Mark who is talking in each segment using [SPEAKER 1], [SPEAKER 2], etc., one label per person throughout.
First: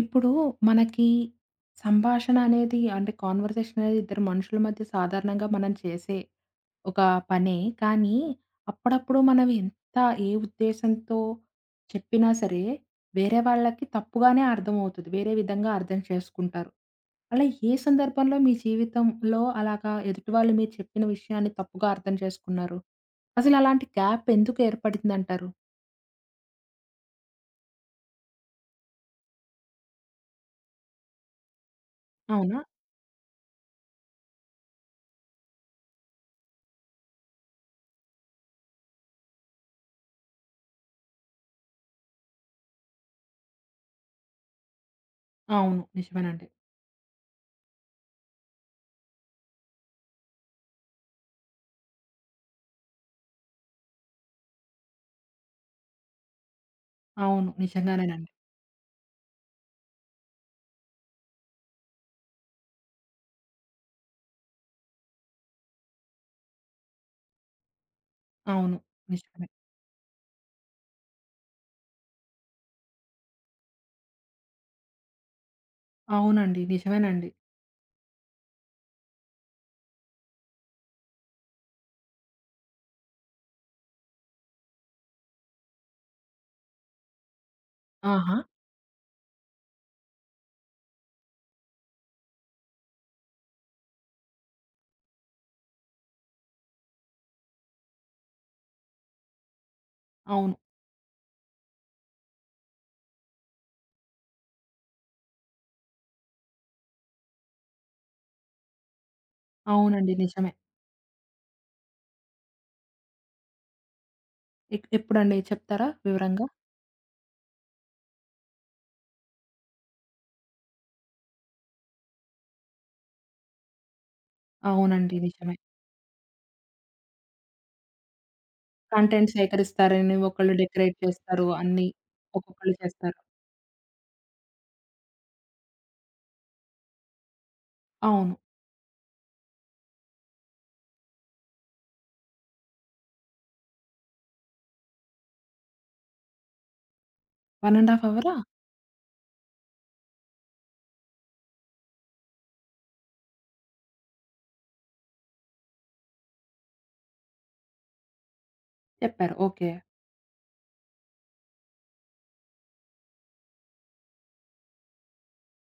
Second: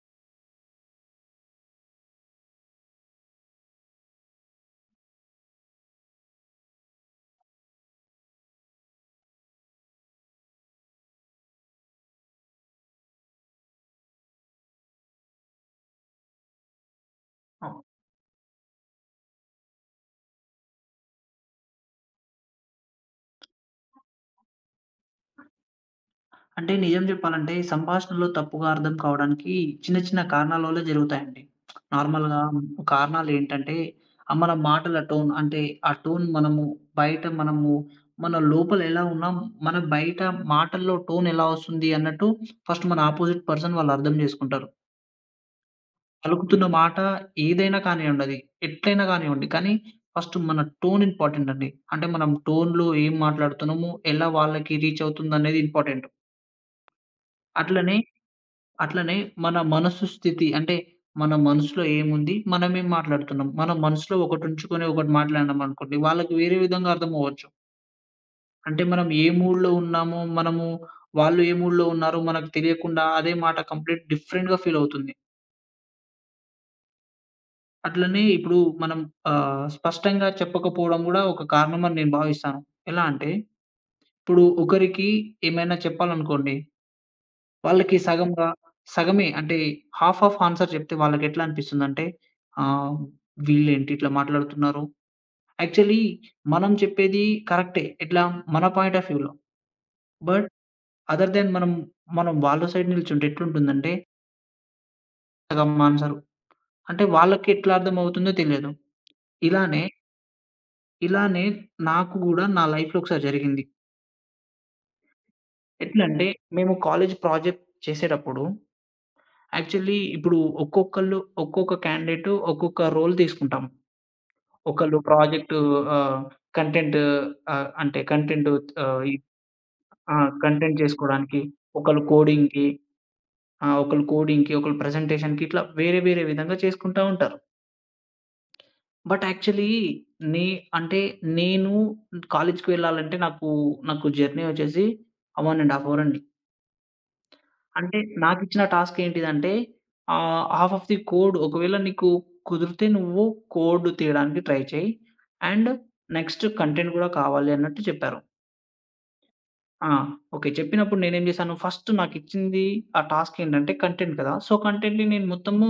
[SPEAKER 1] ఇప్పుడు మనకి సంభాషణ అనేది అంటే కాన్వర్సేషన్ అనేది ఇద్దరు మనుషుల మధ్య సాధారణంగా మనం చేసే ఒక పనే. కానీ అప్పుడప్పుడు మనం ఎంత ఏ ఉద్దేశంతో చెప్పినా సరే వేరే వాళ్ళకి తప్పుగానే అర్థమవుతది. వేరే విధంగా అర్థం చేసుకుంటారు. అలా ఏ
[SPEAKER 2] అవును.
[SPEAKER 1] సందర్భంలో మీ జీవితంలో అలాగా ఎదుటి వాళ్ళు మీరు చెప్పిన విషయాన్ని తప్పుగా అర్థం చేసుకున్నారు? అసలు అలాంటి గ్యాప్ ఎందుకు ఏర్పడిందంటారు?
[SPEAKER 2] అంటే నిజం చెప్పాలంటే, ఈ సంభాషణలో తప్పుగా అర్థం కావడానికి చిన్న చిన్న కారణాల వల్ల జరుగుతాయండి. నార్మల్‌గా
[SPEAKER 1] అవునా?
[SPEAKER 2] కారణాలేంటంటే, మన మాటల టోన్ అంటే, ఆ టోన్ మనము మన లోపల ఎలా ఉన్నాం, మన బయట మాటల్లో టోన్ ఎలా వస్తుంది అన్నట్టు ఫస్ట్ మన అపోజిట్ పర్సన్ వాళ్ళు అర్థం చేసుకుంటారు.
[SPEAKER 1] అవును. నిజమేనండి.
[SPEAKER 2] పలుకుతున్న మాట ఏదైనా కానివ్వండి అది, ఎట్లైనా కానివ్వండి, కానీ ఫస్ట్ మన టోన్ ఇంపార్టెంట్ అండి. అంటే మనం టోన్‌లో ఏం మాట్లాడుతున్నామో, ఎలా వాళ్ళకి రీచ్ అవుతుందనేది ఇంపార్టెంట్.
[SPEAKER 1] అవును.
[SPEAKER 2] అట్లనే
[SPEAKER 1] నిజంగానేనండి.
[SPEAKER 2] అట్లనే మన మనస్సు స్థితి అంటే, మన మనసులో ఏముంది? మనమేం మాట్లాడుతున్నాం? మన మనసులో ఒకటి ఉంచుకొని ఒకటి మాట్లాడినామనుకోండి, వాళ్ళకి వేరే విధంగా అర్థమవ్వచ్చు.
[SPEAKER 1] అవును.
[SPEAKER 2] అంటే మనం ఏ
[SPEAKER 1] నిజమే.
[SPEAKER 2] మూడ్‌లో ఉన్నామో, వాళ్ళు ఏ మూడ్‌లో ఉన్నారో మనకు తెలియకుండా అదే మాట కంప్లీట్ డిఫరెంట్‌గా ఫీలవుతుంది.
[SPEAKER 1] అవునండి. నిజమేనండి.
[SPEAKER 2] అట్లనే ఇప్పుడు మనం స్పష్టంగా చెప్పకపోవడం గూడా ఒక కారణమని నేను భావిస్తాను. ఎలా అంటే, ఇప్పుడు ఒకరికి ఏమైనా చెప్పాలనుకోండి వాళ్ళకి
[SPEAKER 1] ఆహా!
[SPEAKER 2] సగంగా సగమే అంటే హాఫ్ ఆఫ్ ఆన్సర్ చెప్తే వాళ్ళకెట్లా అనిపిస్తుందంటే, ఆహ్, వీళ్ళేంటి ఇట్లా మాట్లాడుతున్నారు. యాక్చువల్లీ మనం చెప్పేది కరెక్టే. ఎట్లా మన పాయింట్ ఆఫ్ వ్యూలో. బట్
[SPEAKER 1] అవును.
[SPEAKER 2] అదర్ దాన్ మనం మనం వాళ్ళ సైడ్ నిల్చుంటే ఎట్లుంటుందంటే సగం ఆన్సరు. అంటే వాళ్ళకెట్లా అర్థమవుతుందో తెలియదు. ఇలానే,
[SPEAKER 1] అవునండి. నిజమే.
[SPEAKER 2] ఇలానే నాకు గూడా నా లైఫ్‌లో ఒకసారి జరిగింది.
[SPEAKER 1] ఎప్పుడండి చెప్తారా
[SPEAKER 2] ఎట్లంటే
[SPEAKER 1] వివరంగా?
[SPEAKER 2] మేము కాలేజ్ ప్రాజెక్ట్ చేసేటప్పుడు యాక్చువల్లీ ఇప్పుడు ఒక్కొక్కళ్ళు ఒక్కొక్క క్యాండిడేట్ ఒక్కొక్క రోల్ తీసుకుంటాం. ఒకళ్ళు
[SPEAKER 1] అవునండి. నిజమే.
[SPEAKER 2] ప్రాజెక్టు ఆహ్, కంటెంట్ ఆహ్, అంటే కంటెంట్ ఆహ్, ఈ
[SPEAKER 1] కంటెంట్ సేకరిస్తారని
[SPEAKER 2] ఆ!
[SPEAKER 1] ఒకళ్ళు
[SPEAKER 2] కంటెంట్
[SPEAKER 1] డెకరేట్
[SPEAKER 2] చేసుకోవడానికి,
[SPEAKER 1] చేస్తారు. అన్నీ
[SPEAKER 2] ఒకళ్ళు కోడింగ్‌కి,
[SPEAKER 1] ఒక్కొక్కళ్ళు చేస్తారు.
[SPEAKER 2] ఒకళ్ళు ప్రెజెంటేషన్‌కి ఇట్లా వేరే వేరే విధంగా చేసుకుంటా ఉంటారు.
[SPEAKER 1] అవును.
[SPEAKER 2] బట్ యాక్చువల్లీ నే అంటే నేను కాలేజ్‌కి వెళ్ళాలంటే నాకు జర్నీ వచ్చేసి 1 ½ అవర్ అండి.
[SPEAKER 1] 1
[SPEAKER 2] అంటే
[SPEAKER 1] ½ అవరా?
[SPEAKER 2] నాకిచ్చిన టాస్క్ ఏంటిదంటే హాఫ్ ఆఫ్ ది కోడ్ ఒకవేళ నీకు కుదిరితే నువ్వు కోడ్ తీయడానికి ట్రై చేయి. అండ్ నెక్స్ట్ కంటెంట్ కూడా కావాలి అన్నట్టు చెప్పారు.
[SPEAKER 1] చెప్పారు. ఓకే.
[SPEAKER 2] ఆ! ఓకే. చెప్పినప్పుడు నేనేం జేశాను, ఫస్ట్ నాకిచ్చింది ఆ టాస్క్ ఏంటంటే కంటెంట్ కదా! సో, కంటెంట్‌ని నేను మొత్తము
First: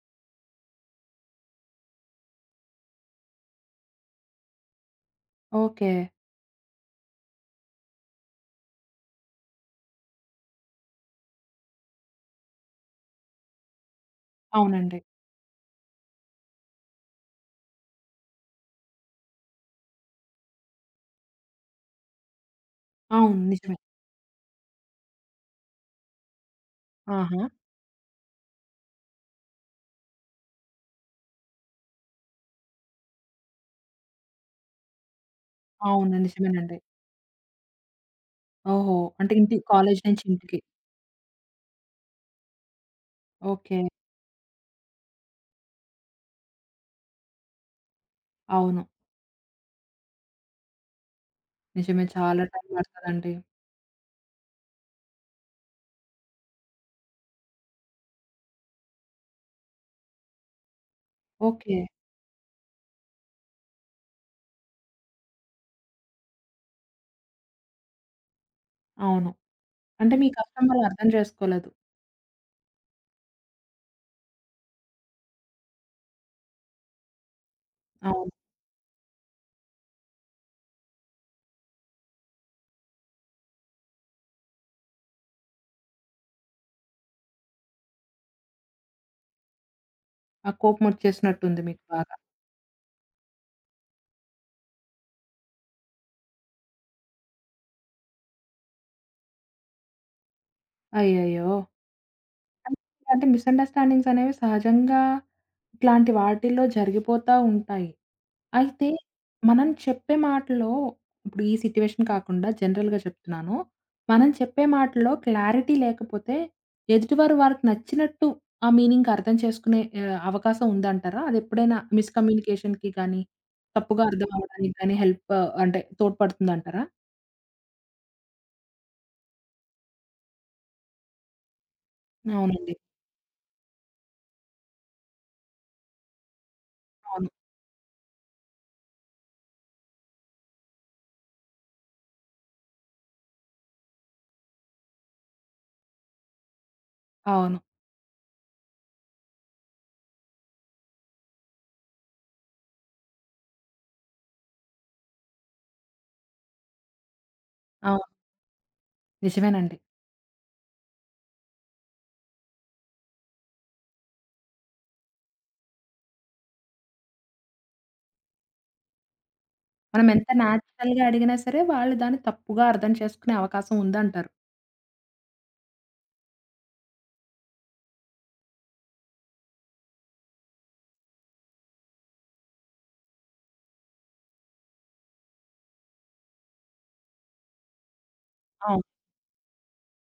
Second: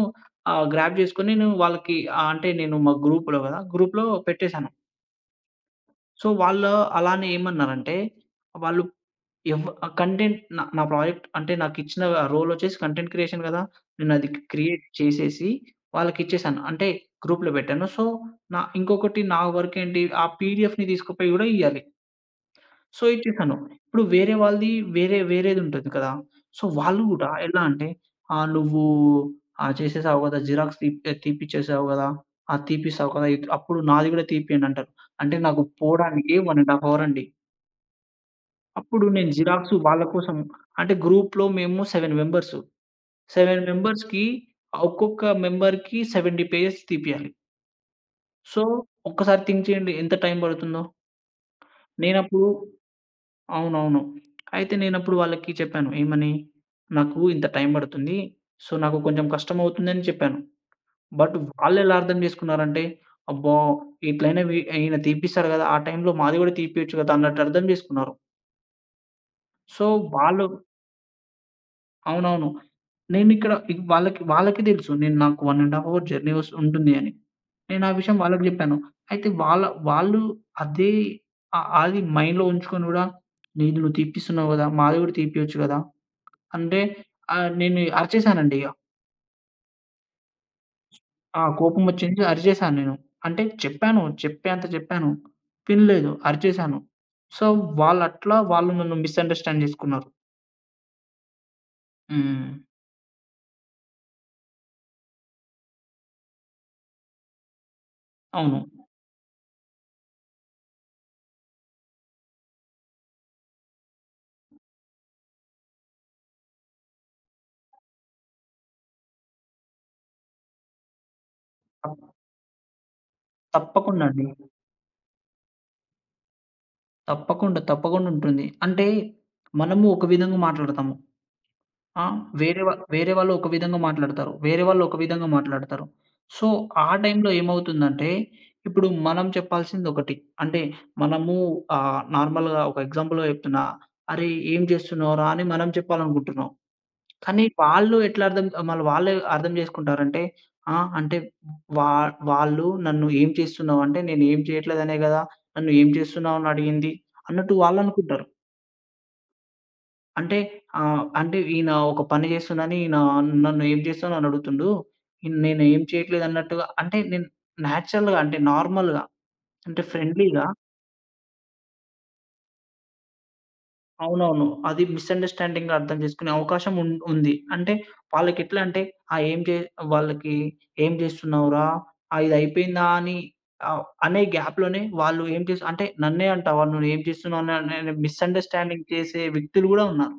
[SPEAKER 2] గ్రాబ్ జేసుకొని నేను వాళ్ళకి అంటే నేను మా గ్రూప్‌లో గదా! గ్రూప్‌లో పెట్టేశాను.
[SPEAKER 1] ఓకే.
[SPEAKER 2] సో, వాళ్ళు అలానే ఏమన్నారంటే, వాళ్ళు ఆ కంటెంట్ నా నా ప్రాజెక్ట్ అంటే నాకిచ్చిన రోలొచ్చేసి కంటెంట్ క్రియేషన్ గదా! నేనది క్రియేట్
[SPEAKER 1] అవునండి.
[SPEAKER 2] చేసేసి వాళ్ళకిచ్చేశాను. అంటే గ్రూప్‌లో పెట్టాను. సో, నా ఇంకొకటి నా వర్కేంటి ఆ పీడీఎఫ్‌ని తీసుకుపోయి గూడా ఇయ్యాలి. సో,
[SPEAKER 1] అవును.
[SPEAKER 2] ఇచ్చేసాను.
[SPEAKER 1] నిజమే.
[SPEAKER 2] ఇప్పుడు వేరే వాళ్ళది వేరే వేరేదుంటది కదా! సో, వాళ్ళు గూడా
[SPEAKER 1] ఆహా!
[SPEAKER 2] ఎలా అంటే, నువ్వు చేసేసావు గదా! జిరాక్స్ తీపిచ్చేసావు గదా! తీపిస్తావు కదా! అప్పుడు నాది గూడా తీపియండంటారు." అంటే నాకు
[SPEAKER 1] అవును.
[SPEAKER 2] పోడానికి 1
[SPEAKER 1] నిజమేనండి.
[SPEAKER 2] ½ అవర్ అండి.
[SPEAKER 1] ఓహో!
[SPEAKER 2] అప్పుడు నేను
[SPEAKER 1] అంటే ఇంటి
[SPEAKER 2] జిరాక్స్
[SPEAKER 1] కాలేజీ
[SPEAKER 2] వాళ్ళ
[SPEAKER 1] నుంచి
[SPEAKER 2] కోసం
[SPEAKER 1] ఇంటికి.
[SPEAKER 2] అంటే గ్రూప్‌లో మేము 7 మెంబర్స్. 7
[SPEAKER 1] ఓకే.
[SPEAKER 2] మెంబర్స్‌కి ఒక్కొక్క మెంబర్‌కి 70 పేజెస్ తీపియాలి. సో,
[SPEAKER 1] అవును.
[SPEAKER 2] ఒక్కసారి థింక్ చేయండి ఎంత టైం పడుతుందో?
[SPEAKER 1] నిజమే. చాలా
[SPEAKER 2] నేనప్పుడు
[SPEAKER 1] టైం పడతదండి.
[SPEAKER 2] అవునవును. అయితే నేనప్పుడు వాళ్ళకి చెప్పాను. ఏమని? నాకు ఇంత టైం పడుతుంది. సో, నాకు కొంచెం కష్టమవుతుందని చెప్పాను. But
[SPEAKER 1] okay.
[SPEAKER 2] వాళ్ళెలా అర్థం చేసుకున్నారంటే, అబ్బా! ఇట్లైనా ఈయన తీపిస్తాడు గదా! ఆ టైంలో మాది గూడా తీపియొచ్చు గదా! అన్నట్టు అర్థం చేసుకున్నారు.
[SPEAKER 1] అవును.
[SPEAKER 2] సో,
[SPEAKER 1] అంటే మీ
[SPEAKER 2] వాళ్ళు
[SPEAKER 1] కష్టం వాళ్ళు అర్థం చేసుకోలేదు.
[SPEAKER 2] అవునవును. నేనిక్కడ వాళ్ళకి వాళ్ళకి తెలుసు. నాకు 1 ½ అవర్ జర్నీ ఉంటుంది అని. నేను ఆ విషయం
[SPEAKER 1] అవును.
[SPEAKER 2] వాళ్ళకి జెప్పాను. అయితే వాళ్ళు అదే అది మైండ్‌లో ఉంచుకొని గూడా, "నీది నువ్వు తీపిస్తున్నావు గదా! మాది గూడా తీపియొచ్చు గదా!" అంటే నేను అరిచేసానండి.
[SPEAKER 1] ఆ!
[SPEAKER 2] ఆ!
[SPEAKER 1] కోపమొచ్చేసినట్టుంది మీకు బాగా.
[SPEAKER 2] కోపమొచ్చింది అరిచేసాను నేను. అంటే చెప్పాను. చెప్పేంత చెప్పాను. వినలేదు. అరిచేసాను. సో, వాళ్ళట్లా వాళ్ళు నన్ను మిస్‌అండర్‌స్టాండ్ జేసుకున్నారు.
[SPEAKER 1] అయ్యయ్యో!
[SPEAKER 2] హ్మ్.
[SPEAKER 1] అంటే ఇలాంటి మిస్‌అండర్‌స్టాండింగ్స్ అనేవి సహజంగా ఇట్లాంటి వాటిల్లో జరిగిపోతా ఉంటాయి.
[SPEAKER 2] అవును.
[SPEAKER 1] అయితే మనం చెప్పే మాటలో ఇప్పుడు ఈ సిట్యుయేషన్ కాకుండా జనరల్‌గా చెప్తున్నాను. మనం చెప్పే మాటలో క్లారిటీ లేకపోతే ఎదుటివారు వారికి నచ్చినట్టు ఆ మీనింగ్ అర్థం చేసుకునే అవకాశం ఉందంటారా? అదెప్పుడైనా
[SPEAKER 2] తప్
[SPEAKER 1] మిస్‌కమ్యూనికేషన్‌కి గానీ, తప్పుగా
[SPEAKER 2] తప్పకుండా అండి.
[SPEAKER 1] అర్థం అవ్వడానికి గానీ హెల్ప్ అంటే తోడ్పడుతుందంటారా?
[SPEAKER 2] తప్పకుండా, తప్పకుండా ఉంటుంది. అంటే మనము ఒక విధంగా మాట్లాడతాము. ఆ!
[SPEAKER 1] అవునండి.
[SPEAKER 2] వేరే వాళ్ళు ఒక విధంగా మాట్లాడతారు. వేరే వాళ్ళు ఒక విధంగా మాట్లాడతారు. సో, ఆ
[SPEAKER 1] అవును.
[SPEAKER 2] టైంలో ఏమవుతుందంటే, ఇప్పుడు మనం చెప్పాల్సిందొకటి. అంటే మనము నార్మల్‌గా ఒక ఎగ్జాంపుల్‌గా చెప్తున్నా, "అరేయ్! ఏం చేస్తున్నావురా?" అని మనం చెప్పాలనుకుంటున్నాం. కానీ
[SPEAKER 1] అవును.
[SPEAKER 2] వాళ్ళు ఎట్లా అర్థం మళ్ళీ వాళ్ళే అర్థం చేసుకుంటారంటే, "ఆ! అంటే వా వాళ్ళు నన్ను ఏం చేస్తున్నావు అంటే, నేను ఏం చేయట్లేదనే కదా! నన్ను ఏం చేస్తున్నావు అని అడిగింది" అన్నట్టు
[SPEAKER 1] అవును.
[SPEAKER 2] వాళ్ళనుకుంటారు.
[SPEAKER 1] నిజమేనండి.
[SPEAKER 2] అంటే అంటే ఈయన ఒక పని జేస్తుండని ఈయన నన్ను ఏం చేస్తావు అని అడుగుతుండు. నేను ఏం చేయట్లేదు అన్నట్టుగా అంటే నేను నేచురల్‌గా అంటే నార్మల్‌గా అంటే
[SPEAKER 1] మనం ఎంత
[SPEAKER 2] ఫ్రెండ్లీగా
[SPEAKER 1] నేచురల్‌గా అడిగినా సరే, వాళ్ళు దాన్ని తప్పుగా అర్థం చేసుకునే అవకాశం ఉందంటారు.
[SPEAKER 2] అవునవును. అది మిస్‌అండర్‌స్టాండింగ్‌గా అర్థం చేసుకునే అవకాశం ఉంది. అంటే వాళ్ళకెట్లా అంటే ఆహ్, ఏం చే వాళ్ళకి "ఏం చేస్తున్నావురా? ఇది అయిపోయిందా?" అని అనే గ్యాప్‌లోనే వాళ్ళు ఏం చేసి అంటే నన్నే అంటావా? నువ్వు ఏం చేస్తున్నావు? అని అని
[SPEAKER 1] అవును.
[SPEAKER 2] మిస్‌అండర్‌స్టాండింగ్ చేసే వ్యక్తులు గూడా ఉన్నారు.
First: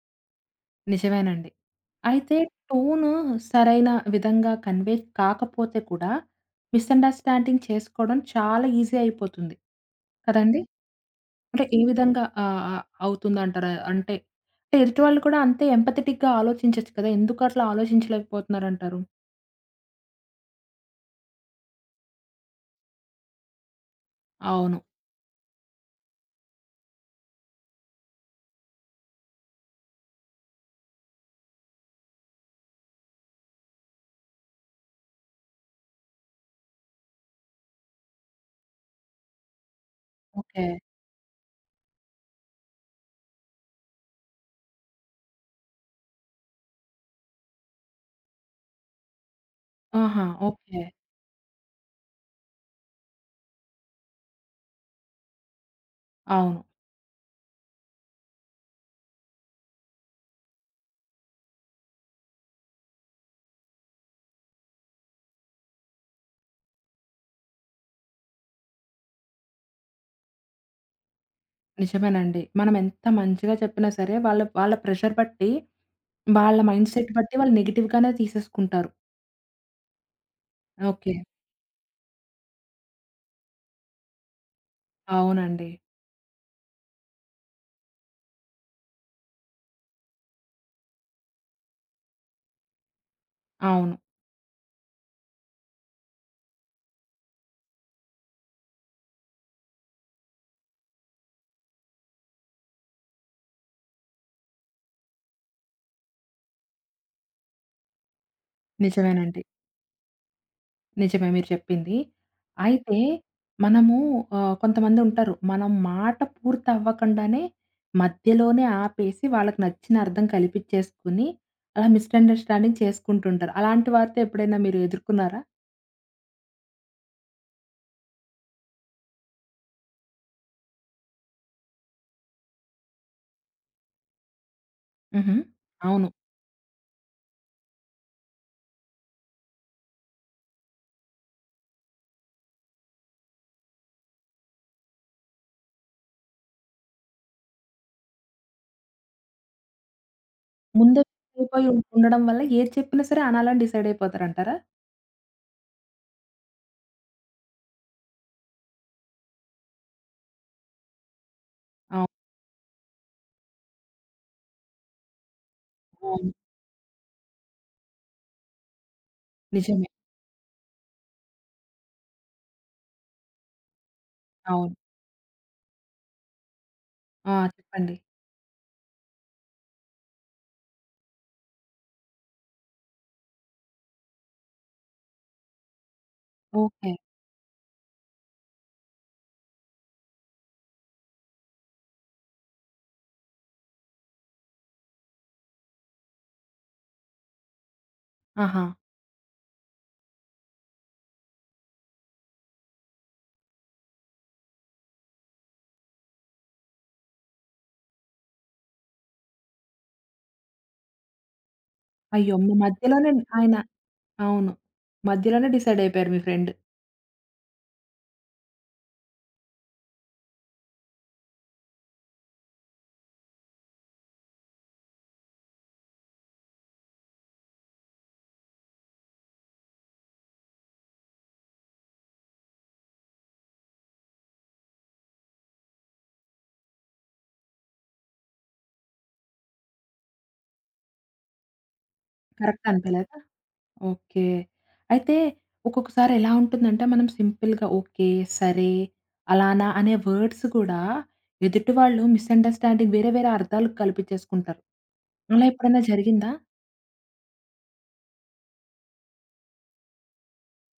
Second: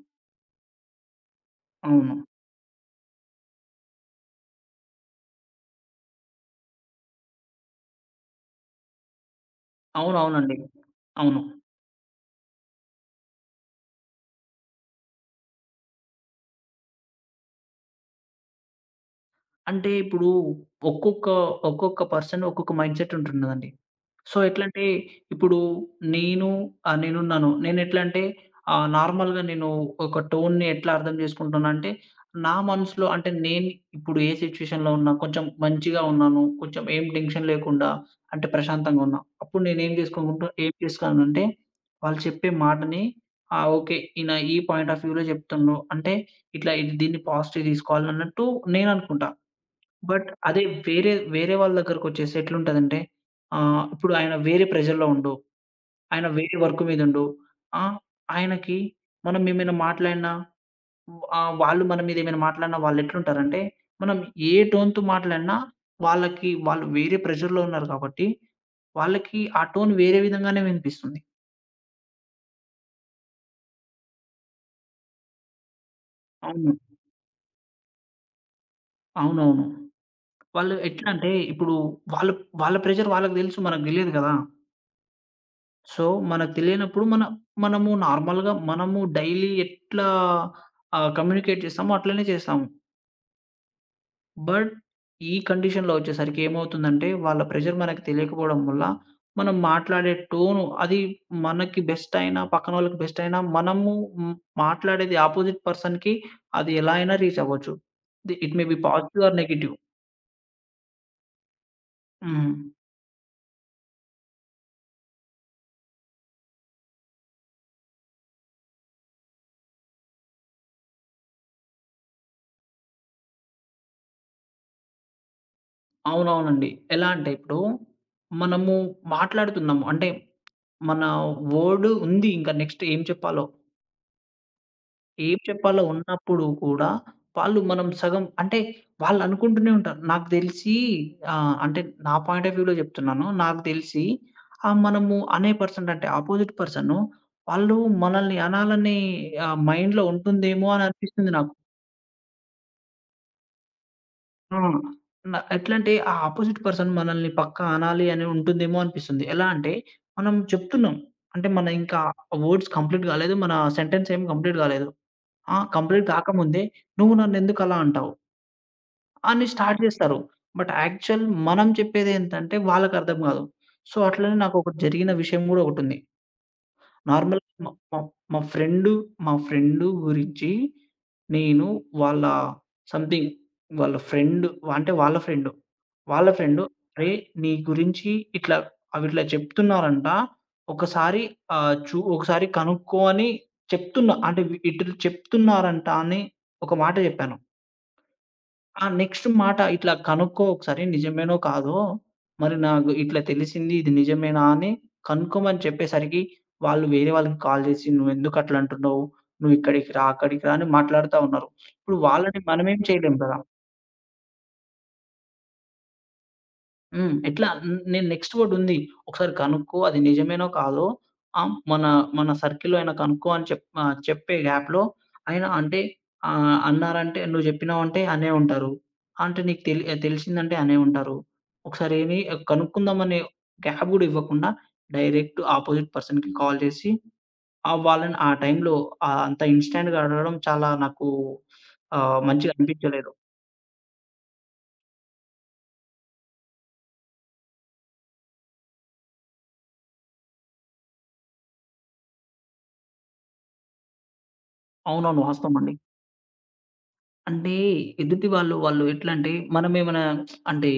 [SPEAKER 1] నిజమేనండి.
[SPEAKER 2] అవును.
[SPEAKER 1] అయితే టోను సరైన విధంగా కన్వే కాకపోతే కూడా, మిస్‌అండర్‌స్టాండింగ్ చేసుకోవడం చాలా ఈజీ అయిపోతుంది.
[SPEAKER 2] అవునవునండి.
[SPEAKER 1] కదండీ!
[SPEAKER 2] అవును.
[SPEAKER 1] అంటే ఏ విధంగా ఆహ్, ఆహ్, అవుతుందంటారు? అంటే, అంటే ఎదుటి వాళ్ళు కూడా అంతే ఎంపథెటిక్‌గా ఆలోచించొచ్చు కదా! ఎందుకు అట్లా ఆలోచించలేకపోతున్నారంటారు?
[SPEAKER 2] అంటే ఇప్పుడు ఒక్కొక్క, ఒక్కొక్క పర్సన్ ఒక్కొక్క మైండ్‌సెట్ ఉంటున్నదండి. సో,
[SPEAKER 1] అవును.
[SPEAKER 2] ఎట్లంటే ఇప్పుడు నేను నేనున్నాను. నేనెట్లంటే నార్మల్‌గా నేను ఒక టోన్‌ని ఎట్లా అర్థం చేసుకుంటున్నా అంటే, నా మనసులో అంటే నేను ఇప్పుడు ఏ సిట్యుయేషన్‌లో ఉన్నా, కొంచెం మంచిగా ఉన్నాను, కొంచెం ఏం టెన్షన్ లేకుండా అంటే ప్రశాంతంగా ఉన్నా. అప్పుడు నేనేం చేసుకుంటూ
[SPEAKER 1] ఓకే.
[SPEAKER 2] ఏం చేస్తానంటే, వాళ్ళు చెప్పే మాటని ఆ! ఓకే. ఈయన ఈ పాయింట్ ఆఫ్ వ్యూలో చెప్తుండు. అంటే ఇట్లా ఇది దీన్ని పాజిటివ్ తీసుకోవాలి అన్నట్టు నేననుకుంటా.
[SPEAKER 1] ఆహా!
[SPEAKER 2] బట్ అదే
[SPEAKER 1] ఓకే.
[SPEAKER 2] వేరే వాళ్ళ దగ్గరకొచ్చేసి ఎట్లుంటదంటే ఇప్పుడు ఆయన వేరే ప్రెషర్‌లో ఉండు. ఆయన వేరే
[SPEAKER 1] అవును.
[SPEAKER 2] వర్క్ మీదుండు. ఆ! ఆయనకి మనం ఏమైనా మాట్లాడినా వాళ్ళు మన మీద ఏమైనా మాట్లాడినా వాళ్ళెట్లుంటారంటే, మనం ఏ టోన్‌తో మాట్లాడినా వాళ్ళకి వాళ్ళు వేరే ప్రెషర్‌లో ఉన్నారు కాబట్టి, వాళ్ళకి ఆ టోన్ వేరే విధంగానే వినిపిస్తుంది.
[SPEAKER 1] నిజమేనండి. మనం ఎంత మంచిగా చెప్పినా సరే, వాళ్ళ వాళ్ళ ప్రెషర్ బట్టి, వాళ్ళ
[SPEAKER 2] అవును.
[SPEAKER 1] మైండ్‌సెట్ బట్టి వాళ్ళు నెగెటివ్‌గానే తీసేసుకుంటారు.
[SPEAKER 2] అవునవును. వాళ్ళు ఎట్లా
[SPEAKER 1] ఓకే.
[SPEAKER 2] అంటే ఇప్పుడు వాళ్ళ వాళ్ళ ప్రెషర్ వాళ్ళకి తెలుసు మనకు తెలియదు కదా!
[SPEAKER 1] అవునండి.
[SPEAKER 2] సో, మనకు తెలియనప్పుడు మనము నార్మల్‌గా మనము డైలీ ఎట్లా కమ్యూనికేట్ చేస్తామో అట్లనే చేస్తాము.
[SPEAKER 1] అవును.
[SPEAKER 2] బట్ ఈ కండిషన్‌లో వచ్చేసరికి ఏమవుతుందంటే, వాళ్ళ ప్రెషర్ మనకు తెలియకపోవడం వల్ల, మనం మాట్లాడే టోను అది మనకి బెస్ట్ అయినా, పక్కన వాళ్ళకి బెస్ట్ అయినా, మనము హ్మ్, మాట్లాడేది అపోజిట్ పర్సన్‌కి అది ఎలా అయినా రీచ్ అవ్వచ్చు. The it may be positive or
[SPEAKER 1] నిజమేనండి.
[SPEAKER 2] నెగెటివ్.
[SPEAKER 1] నిజమే మీరు చెప్పింది.
[SPEAKER 2] హ్మ్.
[SPEAKER 1] అయితే మనము కొంతమంది ఉంటారు. మనం మాట పూర్తవ్వకుండానే మధ్యలోనే ఆపేసి వాళ్ళకి నచ్చిన అర్థం కల్పించేసుకొని, అలా మిస్‌అండర్‌స్టాండింగ్ చేసుకుంటుంటారు. అలాంటి వారితో ఎప్పుడైనా మీరు ఎదుర్కొన్నారా?
[SPEAKER 2] అవునవునండి. ఎలా అంటే ఇప్పుడు మనము మాట్లాడుతున్నాము. అంటే మన వర్డ్ ఉంది ఇంకా నెక్స్ట్ ఏం చెప్పాలో.
[SPEAKER 1] హుహు.
[SPEAKER 2] ఏం చెప్పాలో
[SPEAKER 1] అవును.
[SPEAKER 2] ఉన్నప్పుడు కూడా వాళ్ళు మనం సగం అంటే వాళ్ళనుకుంటూనే ఉంటారు. నాకు తెలిసి అంటే నా పాయింట్ ఆఫ్ వ్యూలో చెప్తున్నాను. నాకు తెలిసి మనము అనే పర్సన్ అంటే అపోజిట్ పర్సను వాళ్ళు మనల్ని అనాలనే మైండ్‌లో ఉంటుందేమో అని
[SPEAKER 1] ముందే
[SPEAKER 2] అనిపిస్తుంది
[SPEAKER 1] ఫిక్స్
[SPEAKER 2] నాకు.
[SPEAKER 1] అయిపోయి ఉండడం వల్ల ఏది చెప్పినా సరే అనాలని డిసైడ్ అయిపోతారంటారా?
[SPEAKER 2] ఆ! ఎట్లంటే ఆ అపోజిట్ పర్సన్ మనల్ని పక్కా అనాలి అని ఉంటుందేమో అనిపిస్తుంది. ఎలా అంటే మనం చెప్తున్నాం. అంటే మన ఇంకా
[SPEAKER 1] అవును.
[SPEAKER 2] వర్డ్స్ కంప్లీట్ కాలేదు. మన సెంటెన్స్ ఏమి కంప్లీట్ కాలేదు. ఆ! కంప్లీట్
[SPEAKER 1] అవును.
[SPEAKER 2] కాకముందే "నువ్వు నన్నెందుకు అలా అంటావు?" అని స్టార్ట్
[SPEAKER 1] నిజమే.
[SPEAKER 2] చేస్తారు. బట్ యాక్చువల్ మనం చెప్పేదేంటంటే వాళ్ళకర్థం కాదు. సో, అట్లనే
[SPEAKER 1] అవును.
[SPEAKER 2] నాకొకటి జరిగిన విషయం కూడా ఒకటుంది.
[SPEAKER 1] ఆ!
[SPEAKER 2] నార్మల్‌గా మా
[SPEAKER 1] చెప్పండి.
[SPEAKER 2] మా మా ఫ్రెండు మా ఫ్రెండు గురించి నేను వాళ్ళ సంథింగ్ వాళ్ళ ఫ్రెండ్ అంటే వాళ్ళ ఫ్రెండు. వాళ్ళ ఫ్రెండు
[SPEAKER 1] ఓకే.
[SPEAKER 2] "అరేయ్! నీ గురించి ఇట్లా అవిట్లా చెప్తున్నారంట. ఒకసారి ఆహ్, చూ ఒకసారి కనుక్కో" అని చెప్తున్నా. అంటే ఇట్లా చెప్తున్నారంట అని ఒక మాట చెప్పాను.
[SPEAKER 1] ఆహా!
[SPEAKER 2] ఆ! నెక్స్ట్ మాట ఇట్లా కనుక్కో ఒకసారి నిజమేనో కాదో, మరి నాకు ఇట్లా తెలిసింది ఇది నిజమేనా అని కనుక్కోమని చెప్పేసరికి, వాళ్ళు వేరే వాళ్ళకి కాల్ చేసి "నువ్వెందుకు అట్లా అంటున్నావు? నువ్వు ఇక్కడికి రా, అక్కడికి రా" అని మాట్లాడుతా ఉన్నారు. ఇప్పుడు
[SPEAKER 1] అయ్యో!
[SPEAKER 2] వాళ్ళని
[SPEAKER 1] మీ
[SPEAKER 2] మనమేం
[SPEAKER 1] మధ్యలోనే
[SPEAKER 2] చేయలేం కదా!
[SPEAKER 1] ఆయన అవును. మధ్యలోనే డిసైడ్ అయిపోయారు మీ ఫ్రెండ్.
[SPEAKER 2] హ్మ్. ఎట్లా నేను నెక్స్ట్ వర్డుంది. ఒకసారి కనుక్కో అది నిజమేనో కాదో ఆహ్, మన మన సర్కిల్‌లో అయినా కనుక్కో అని చెప్పే గ్యాప్‌లో ఆయన అంటే అన్నారంటే "నువ్వు జెప్పినావంటే" అనే ఉంటారు. అంటే "నీకు తెలిసిందంటే" అనే ఉంటారు. ఒకసారి ఏమి కనుక్కుందామనే గ్యాప్ గూడా ఇవ్వకుండా డైరెక్ట్ ఆపోజిట్ పర్సన్‌కి కాల్ జేసి వాళ్ళని ఆ టైంలో అంత ఇన్‌స్టాంట్‌గా అడగడం చాలా నాకు మంచిగా
[SPEAKER 1] కరెక్ట్
[SPEAKER 2] అనిపించలేదు.
[SPEAKER 1] అనిపియలేదా? ఓకే. అయితే ఒక్కొక్కసారి ఎలా ఉంటుందంటే మనం సింపుల్‌గా ఓకే, సరే, అలానా అనే వర్డ్స్ కూడా ఎదుటి వాళ్ళు మిస్‌అండర్‌స్టాండింగ్ వేరే వేరే అర్థాలకు కల్పించేసుకుంటారు.
[SPEAKER 2] అవునవును.
[SPEAKER 1] అలా
[SPEAKER 2] వాస్తవం అండి.
[SPEAKER 1] ఎప్పుడైనా జరిగిందా?
[SPEAKER 2] అంటే ఎదుటి వాళ్ళు, వాళ్ళు ఎట్లంటే మనమేమైనా అంటే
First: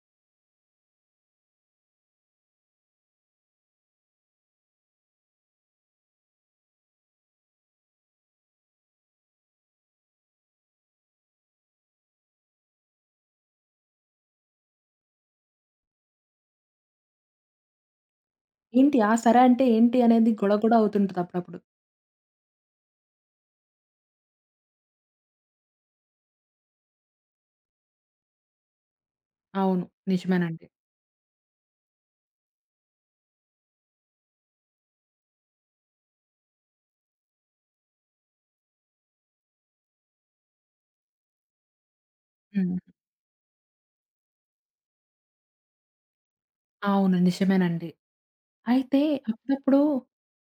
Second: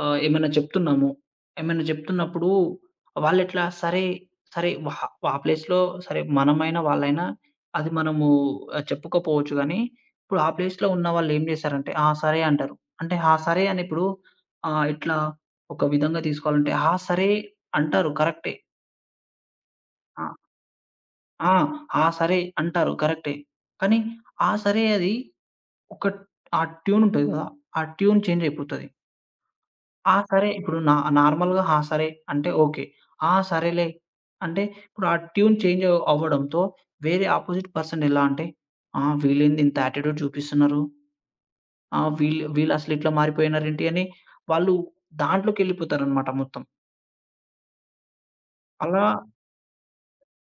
[SPEAKER 2] ఏమైనా చెప్తున్నాము. ఏమైనా చెప్తున్నప్పుడు వాళ్ళెట్లా సరే, సరే వా ఆ ప్లేస్‌లో సరే మనమైనా, వాళ్ళైనా అది మనము చెప్పుకోపోవచ్చు గానీ, ఇప్పుడు ఆ ప్లేస్‌లో ఉన్న వాళ్ళేం చేశారంటే, "ఆ! సరే" అంటారు. అంటే ఆ సరే అని ఇప్పుడు ఇట్లా ఒక విధంగా తీసుకోవాలంటే, ఆ సరే అంటారు కరెక్టే.
[SPEAKER 1] ఏంటి ఆ సరే అంటే ఏంటి అనేది
[SPEAKER 2] ఆ!
[SPEAKER 1] గొడవ కూడా అవుతుంటది
[SPEAKER 2] ఆ!
[SPEAKER 1] అప్పుడప్పుడు.
[SPEAKER 2] ఆ సరే అంటారు కరెక్టే. కానీ ఆ సరే అది ఒక ఆ ట్యూన్ ఉంటది గదా! ఆ ట్యూన్ చేంజ్ అయిపోతది.
[SPEAKER 1] అవును.
[SPEAKER 2] ఆ! సరే
[SPEAKER 1] నిజమేనండి.
[SPEAKER 2] ఇప్పుడు నార్మల్‌గా ఆ! సరే అంటే ఓకే. ఆ! సరేలే అంటే ఇప్పుడు ఆ ట్యూన్ చేంజ్ అవ్వడంతో వేరే అపోజిట్ పర్సన్ ఎలా అంటే, ఆ! వీళ్ళేంది ఇంత యాటిట్యూడ్ చూపిస్తున్నారు. ఆ!
[SPEAKER 1] హ్మ్.
[SPEAKER 2] వీళ్ళసలు ఇట్లా మారిపోయినారేంటి అని వాళ్ళు దాంట్లోకెళ్ళిపోతారనమాట మొత్తం.
[SPEAKER 1] అవును. నిజమేనండి. అయితే
[SPEAKER 2] అలా
[SPEAKER 1] అప్పుడప్పుడు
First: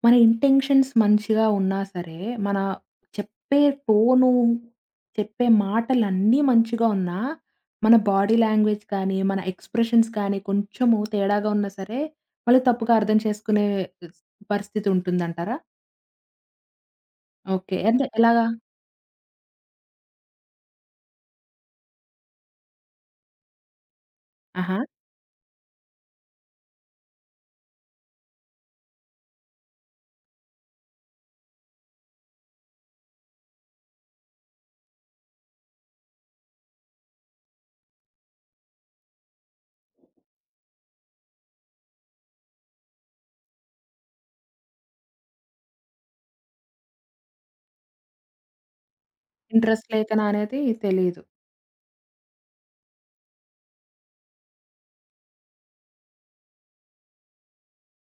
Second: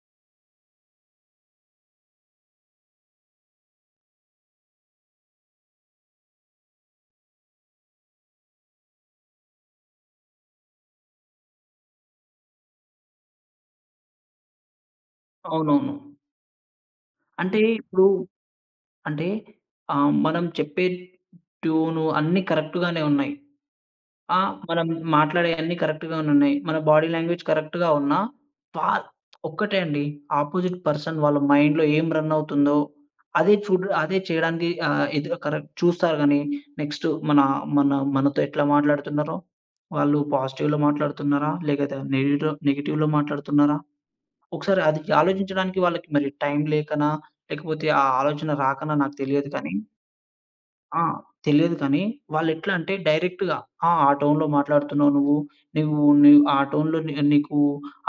[SPEAKER 1] మన ఇంటెన్షన్స్ మంచిగా ఉన్నా సరే, మన చెప్పే టోను, చెప్పే మాటలన్నీ మంచిగా ఉన్నా, మన బాడీ లాంగ్వేజ్ కానీ, మన ఎక్స్‌ప్రెషన్స్ కానీ కొంచెము తేడాగా ఉన్నా సరే, వాళ్ళు తప్పుగా అర్థం చేసుకునే స్ పరిస్థితి ఉంటుందంటారా?
[SPEAKER 2] అవునవును. అంటే
[SPEAKER 1] ఓకే. అంటే
[SPEAKER 2] ఇప్పుడు
[SPEAKER 1] ఎలాగా?
[SPEAKER 2] అంటే మనం చెప్పే ట్యూను అన్నీ కరెక్ట్ గానే ఉన్నాయి. ఆ!
[SPEAKER 1] ఆహా!
[SPEAKER 2] మనం మాట్లాడేయన్నీ కరెక్ట్‌గానున్నాయి. మన బాడీ లాంగ్వేజ్ కరెక్ట్‌గా ఉన్నా, వా ఒక్కటే అండి ఆపోజిట్ పర్సన్ వాళ్ళ మైండ్‌లో ఏం రన్ అవుతుందో, అదే చూడు అదే చేయడానికి ఆహ్, ఎదు కరెక్ట్ చూస్తారు గానీ, నెక్స్ట్ మన మన మనతో ఎట్లా మాట్లాడుతున్నారో, వాళ్ళు పాజిటివ్‌లో మాట్లాడుతున్నారా? లేకపోతే నెగిటివ్‌లో నెగిటివ్‌లో మాట్లాడుతున్నారా? ఒకసారి అది ఆలోచించడానికి వాళ్ళకి మరి టైం లేకనా, లేకపోతే ఆ ఆలోచన రాకనా నాకు తెలియదు కానీ
[SPEAKER 1] ఇంట్రెస్ట్ లేకనా అనేది
[SPEAKER 2] ఆ!
[SPEAKER 1] తెలీదు.
[SPEAKER 2] తెలియదు కానీ వాళ్ళెట్లా అంటే డైరెక్ట్‌గా ఆ! ఆ టోన్‌లో మాట్లాడుతున్నావు నువ్వు. నువ్వు ఆ టోన్‌లో నీకు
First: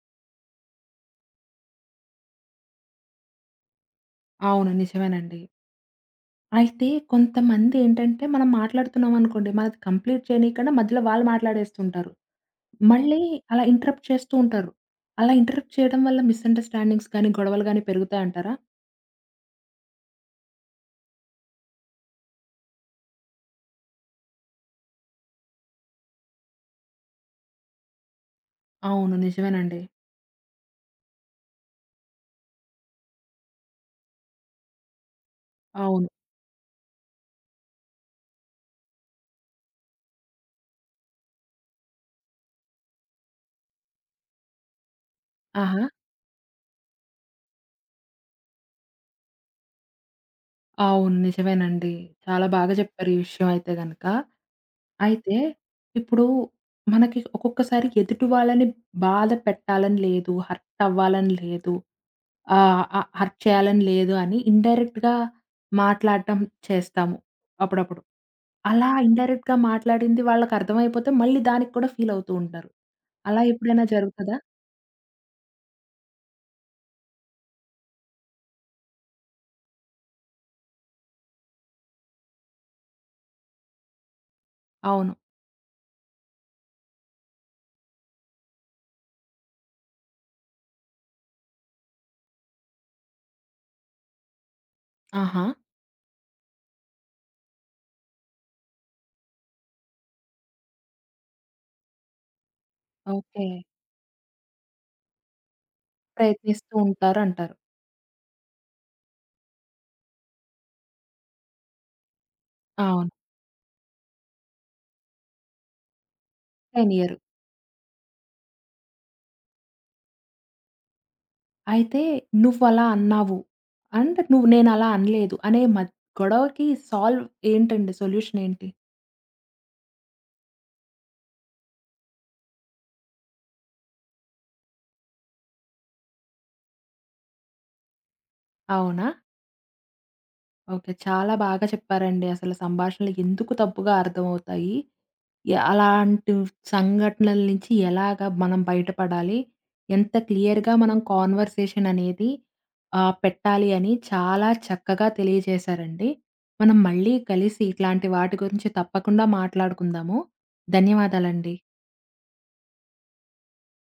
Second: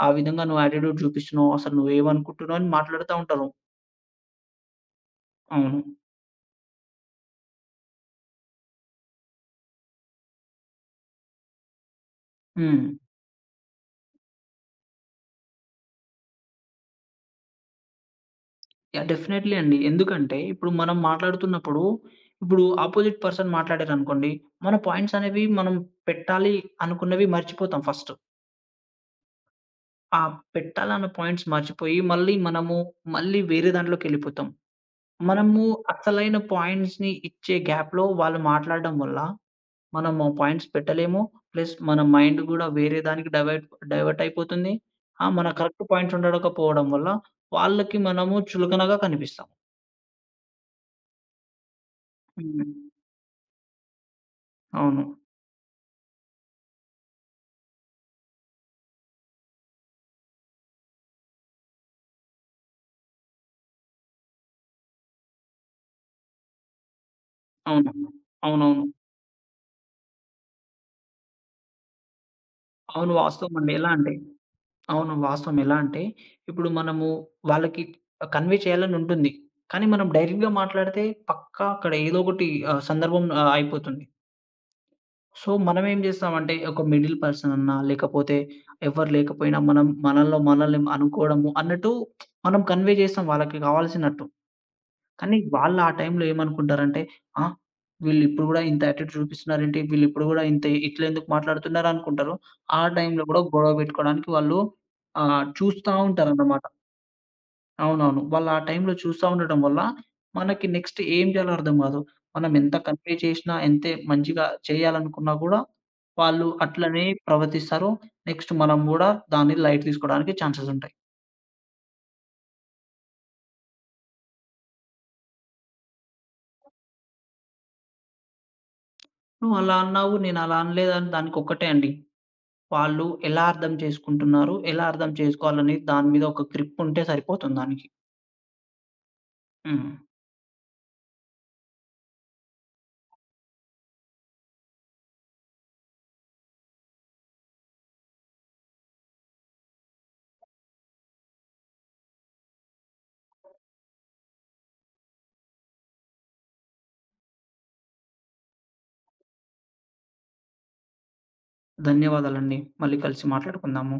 [SPEAKER 2] ఆ విధంగా నువ్వు యాటిట్యూడ్ చూపిస్తున్నావు. అసలు నువ్వేమనుకుంటున్నావు అని మాట్లాడుతా ఉంటారు.
[SPEAKER 1] అవును. నిజమేనండి.
[SPEAKER 2] అవును.
[SPEAKER 1] అయితే కొంతమందేంటంటే, మనం మాట్లాడుతున్నామనుకోండి, మనది కంప్లీట్ చేయనీయకుండా మధ్యలో వాళ్ళు మాట్లాడేస్తుంటారు.
[SPEAKER 2] హ్మ్.
[SPEAKER 1] మళ్ళీ అలా ఇంటరప్ట్ చేస్తూ ఉంటారు. అలా ఇంటరప్ట్ చేయడం వల్ల మిస్‌అండర్‌స్టాండింగ్స్ గానీ, గొడవలు గానీ పెరుగుతాయంటారా?
[SPEAKER 2] యాహ్! డెఫినైట్‌లీ అండి. ఎందుకంటే ఇప్పుడు మనం మాట్లాడుతున్నప్పుడు, ఇప్పుడు అపోజిట్ పర్సన్ మాట్లాడారనుకోండి, మన పాయింట్స్ అనేవి మనం పెట్టాలి అనుకున్నవి మర్చిపోతాం ఫస్ట్.
[SPEAKER 1] అవును. నిజమేనండి.
[SPEAKER 2] ఆ పెట్టాలన్న పాయింట్స్ మర్చిపోయి మళ్ళీ మనము మళ్ళీ వేరే దాంట్లోకెళ్ళిపోతాం. మనము
[SPEAKER 1] అవును.
[SPEAKER 2] అసలైన పాయింట్స్‌ని ఇచ్చే గ్యాప్‌లో వాళ్ళు మాట్లాడడం వల్ల, మనము పాయింట్స్ పెట్టలేము. ప్లస్ మన మైండ్ గూడా వేరే దానికి డైవర్ట్ డైవర్ట్ అయిపోతుంది. ఆ! మన
[SPEAKER 1] ఆహా!
[SPEAKER 2] కరెక్ట్ పాయింట్స్ ఉండడకపోవడం వల్ల, వాళ్ళకి మనము చులకనగా కనిపిస్తాం.
[SPEAKER 1] అవును. నిజమేనండి. చాలా
[SPEAKER 2] హ్మ్.
[SPEAKER 1] బాగా చెప్పారు ఈ విషయం అయితే గనక.
[SPEAKER 2] అవును.
[SPEAKER 1] అయితే ఇప్పుడు మనకి ఒక్కొక్కసారి ఎదుటి వాళ్ళని బాధ పెట్టాలని లేదు, హర్ట్ అవ్వాలని లేదు, ఆహ్, అ హర్ట్ చేయాలని లేదు అని ఇండైరెక్ట్‌గా మాట్లాడటం చేస్తాము అప్పుడప్పుడు.
[SPEAKER 2] అవునవును. అవునవును.
[SPEAKER 1] అలా ఇండైరెక్ట్‌గా మాట్లాడింది వాళ్ళకర్థమైపోతే మళ్ళీ దానికి కూడా ఫీల్ అవుతూ ఉంటారు.
[SPEAKER 2] అవును.
[SPEAKER 1] అలా
[SPEAKER 2] వాస్తవమండి.
[SPEAKER 1] ఎప్పుడైనా
[SPEAKER 2] ఎలా అంటే
[SPEAKER 1] జరుగుతదా?
[SPEAKER 2] అవును. వాస్తవం. ఎలా అంటే, ఇప్పుడు మనము వాళ్ళకి కన్వే చేయాలనుంటుంది. కానీ మనం డైరెక్ట్‌గా మాట్లాడితే పక్కా అక్కడ ఏదో ఒకటి సందర్భం అయిపోతుంది.
[SPEAKER 1] అవును.
[SPEAKER 2] సో, మనమేం జేస్తామంటే, ఒక మిడిల్ పర్సన్ అన్నా, లేకపోతే ఎవరు లేకపోయినా మనం మనలో మనల్ని అనుకోవడము అన్నట్టు మనం కన్వే చేస్తాం వాళ్ళకి కావాల్సినట్టు. కానీ
[SPEAKER 1] ఆహా!
[SPEAKER 2] వాళ్ళు ఆ టైంలో ఏమనుకుంటారంటే, ఆ! వీళ్ళిప్పుడు గూడా ఇంత యాటిట్యూడ్ చూపిస్తున్నారేంటి? వీళ్ళిప్పుడు గూడా ఇంత ఇట్లెందుకు మాట్లాడుతున్నారనుకుంటారు. ఆ టైంలో గూడా
[SPEAKER 1] ఓకే.
[SPEAKER 2] గొడవ పెట్టుకోవడానికి వాళ్ళు చూస్తా ఉంటారన్నమాట.
[SPEAKER 1] ప్రయత్నిస్తూ ఉంటారంటారు.
[SPEAKER 2] అవునవును. వాళ్ళు ఆ టైంలో చూస్తా ఉండటం వల్ల, మనకి నెక్స్ట్ ఏం చేయాలో అర్థం కాదు. మనం ఎంత
[SPEAKER 1] అవును.
[SPEAKER 2] కన్వే చేసినా, ఎంతే మంచిగా చేయాలనుకున్నా కూడా, వాళ్ళు
[SPEAKER 1] 10
[SPEAKER 2] అట్లనే
[SPEAKER 1] ఇయర్స్.
[SPEAKER 2] ప్రవర్తిస్తారు. నెక్స్ట్ మనం కూడా దాన్ని లైట్ తీసుకోవడానికి ఛాన్సెస్ ఉంటాయి.
[SPEAKER 1] అయితే "నువ్వలా అన్నావు" అండ్ "నువ్వు నేనలా అనలేదు" అనే గొడవకి సాల్వ్ ఏంటండి? సొల్యూషన్ ఏంటి?
[SPEAKER 2] "నువ్వు అలా అన్నావు, నేను అలా అనలేదని" దానికొక్కటే అండి. వాళ్ళు ఎలా అర్థం చేసుకుంటున్నారు, ఎలా అర్థం చేసుకోవాలని దాని మీద ఒక గ్రిప్ ఉంటే సరిపోతుంది దానికి.
[SPEAKER 1] అవునా?
[SPEAKER 2] హ్మ్.
[SPEAKER 1] ఓకే. చాలా బాగా చెప్పారండి. అసలు సంభాషణలు ఎందుకు తప్పుగా అర్థమవుతాయి? అలాంటి సంఘటనల నుంచి ఎలాగా మనం బయటపడాలి? ఎంత క్లియర్‌గా మనం కాన్వర్సేషన్ అనేది పెట్టాలి అని చాలా చక్కగా తెలియజేశారండి. మనం మళ్ళీ కలిసి ఇట్లాంటి వాటి గురించి తప్పకుండా మాట్లాడుకుందాము. ధన్యవాదాలండి.
[SPEAKER 2] ధన్యవాదాలండి. మళ్ళీ కలిసి మాట్లాడుకుందాము.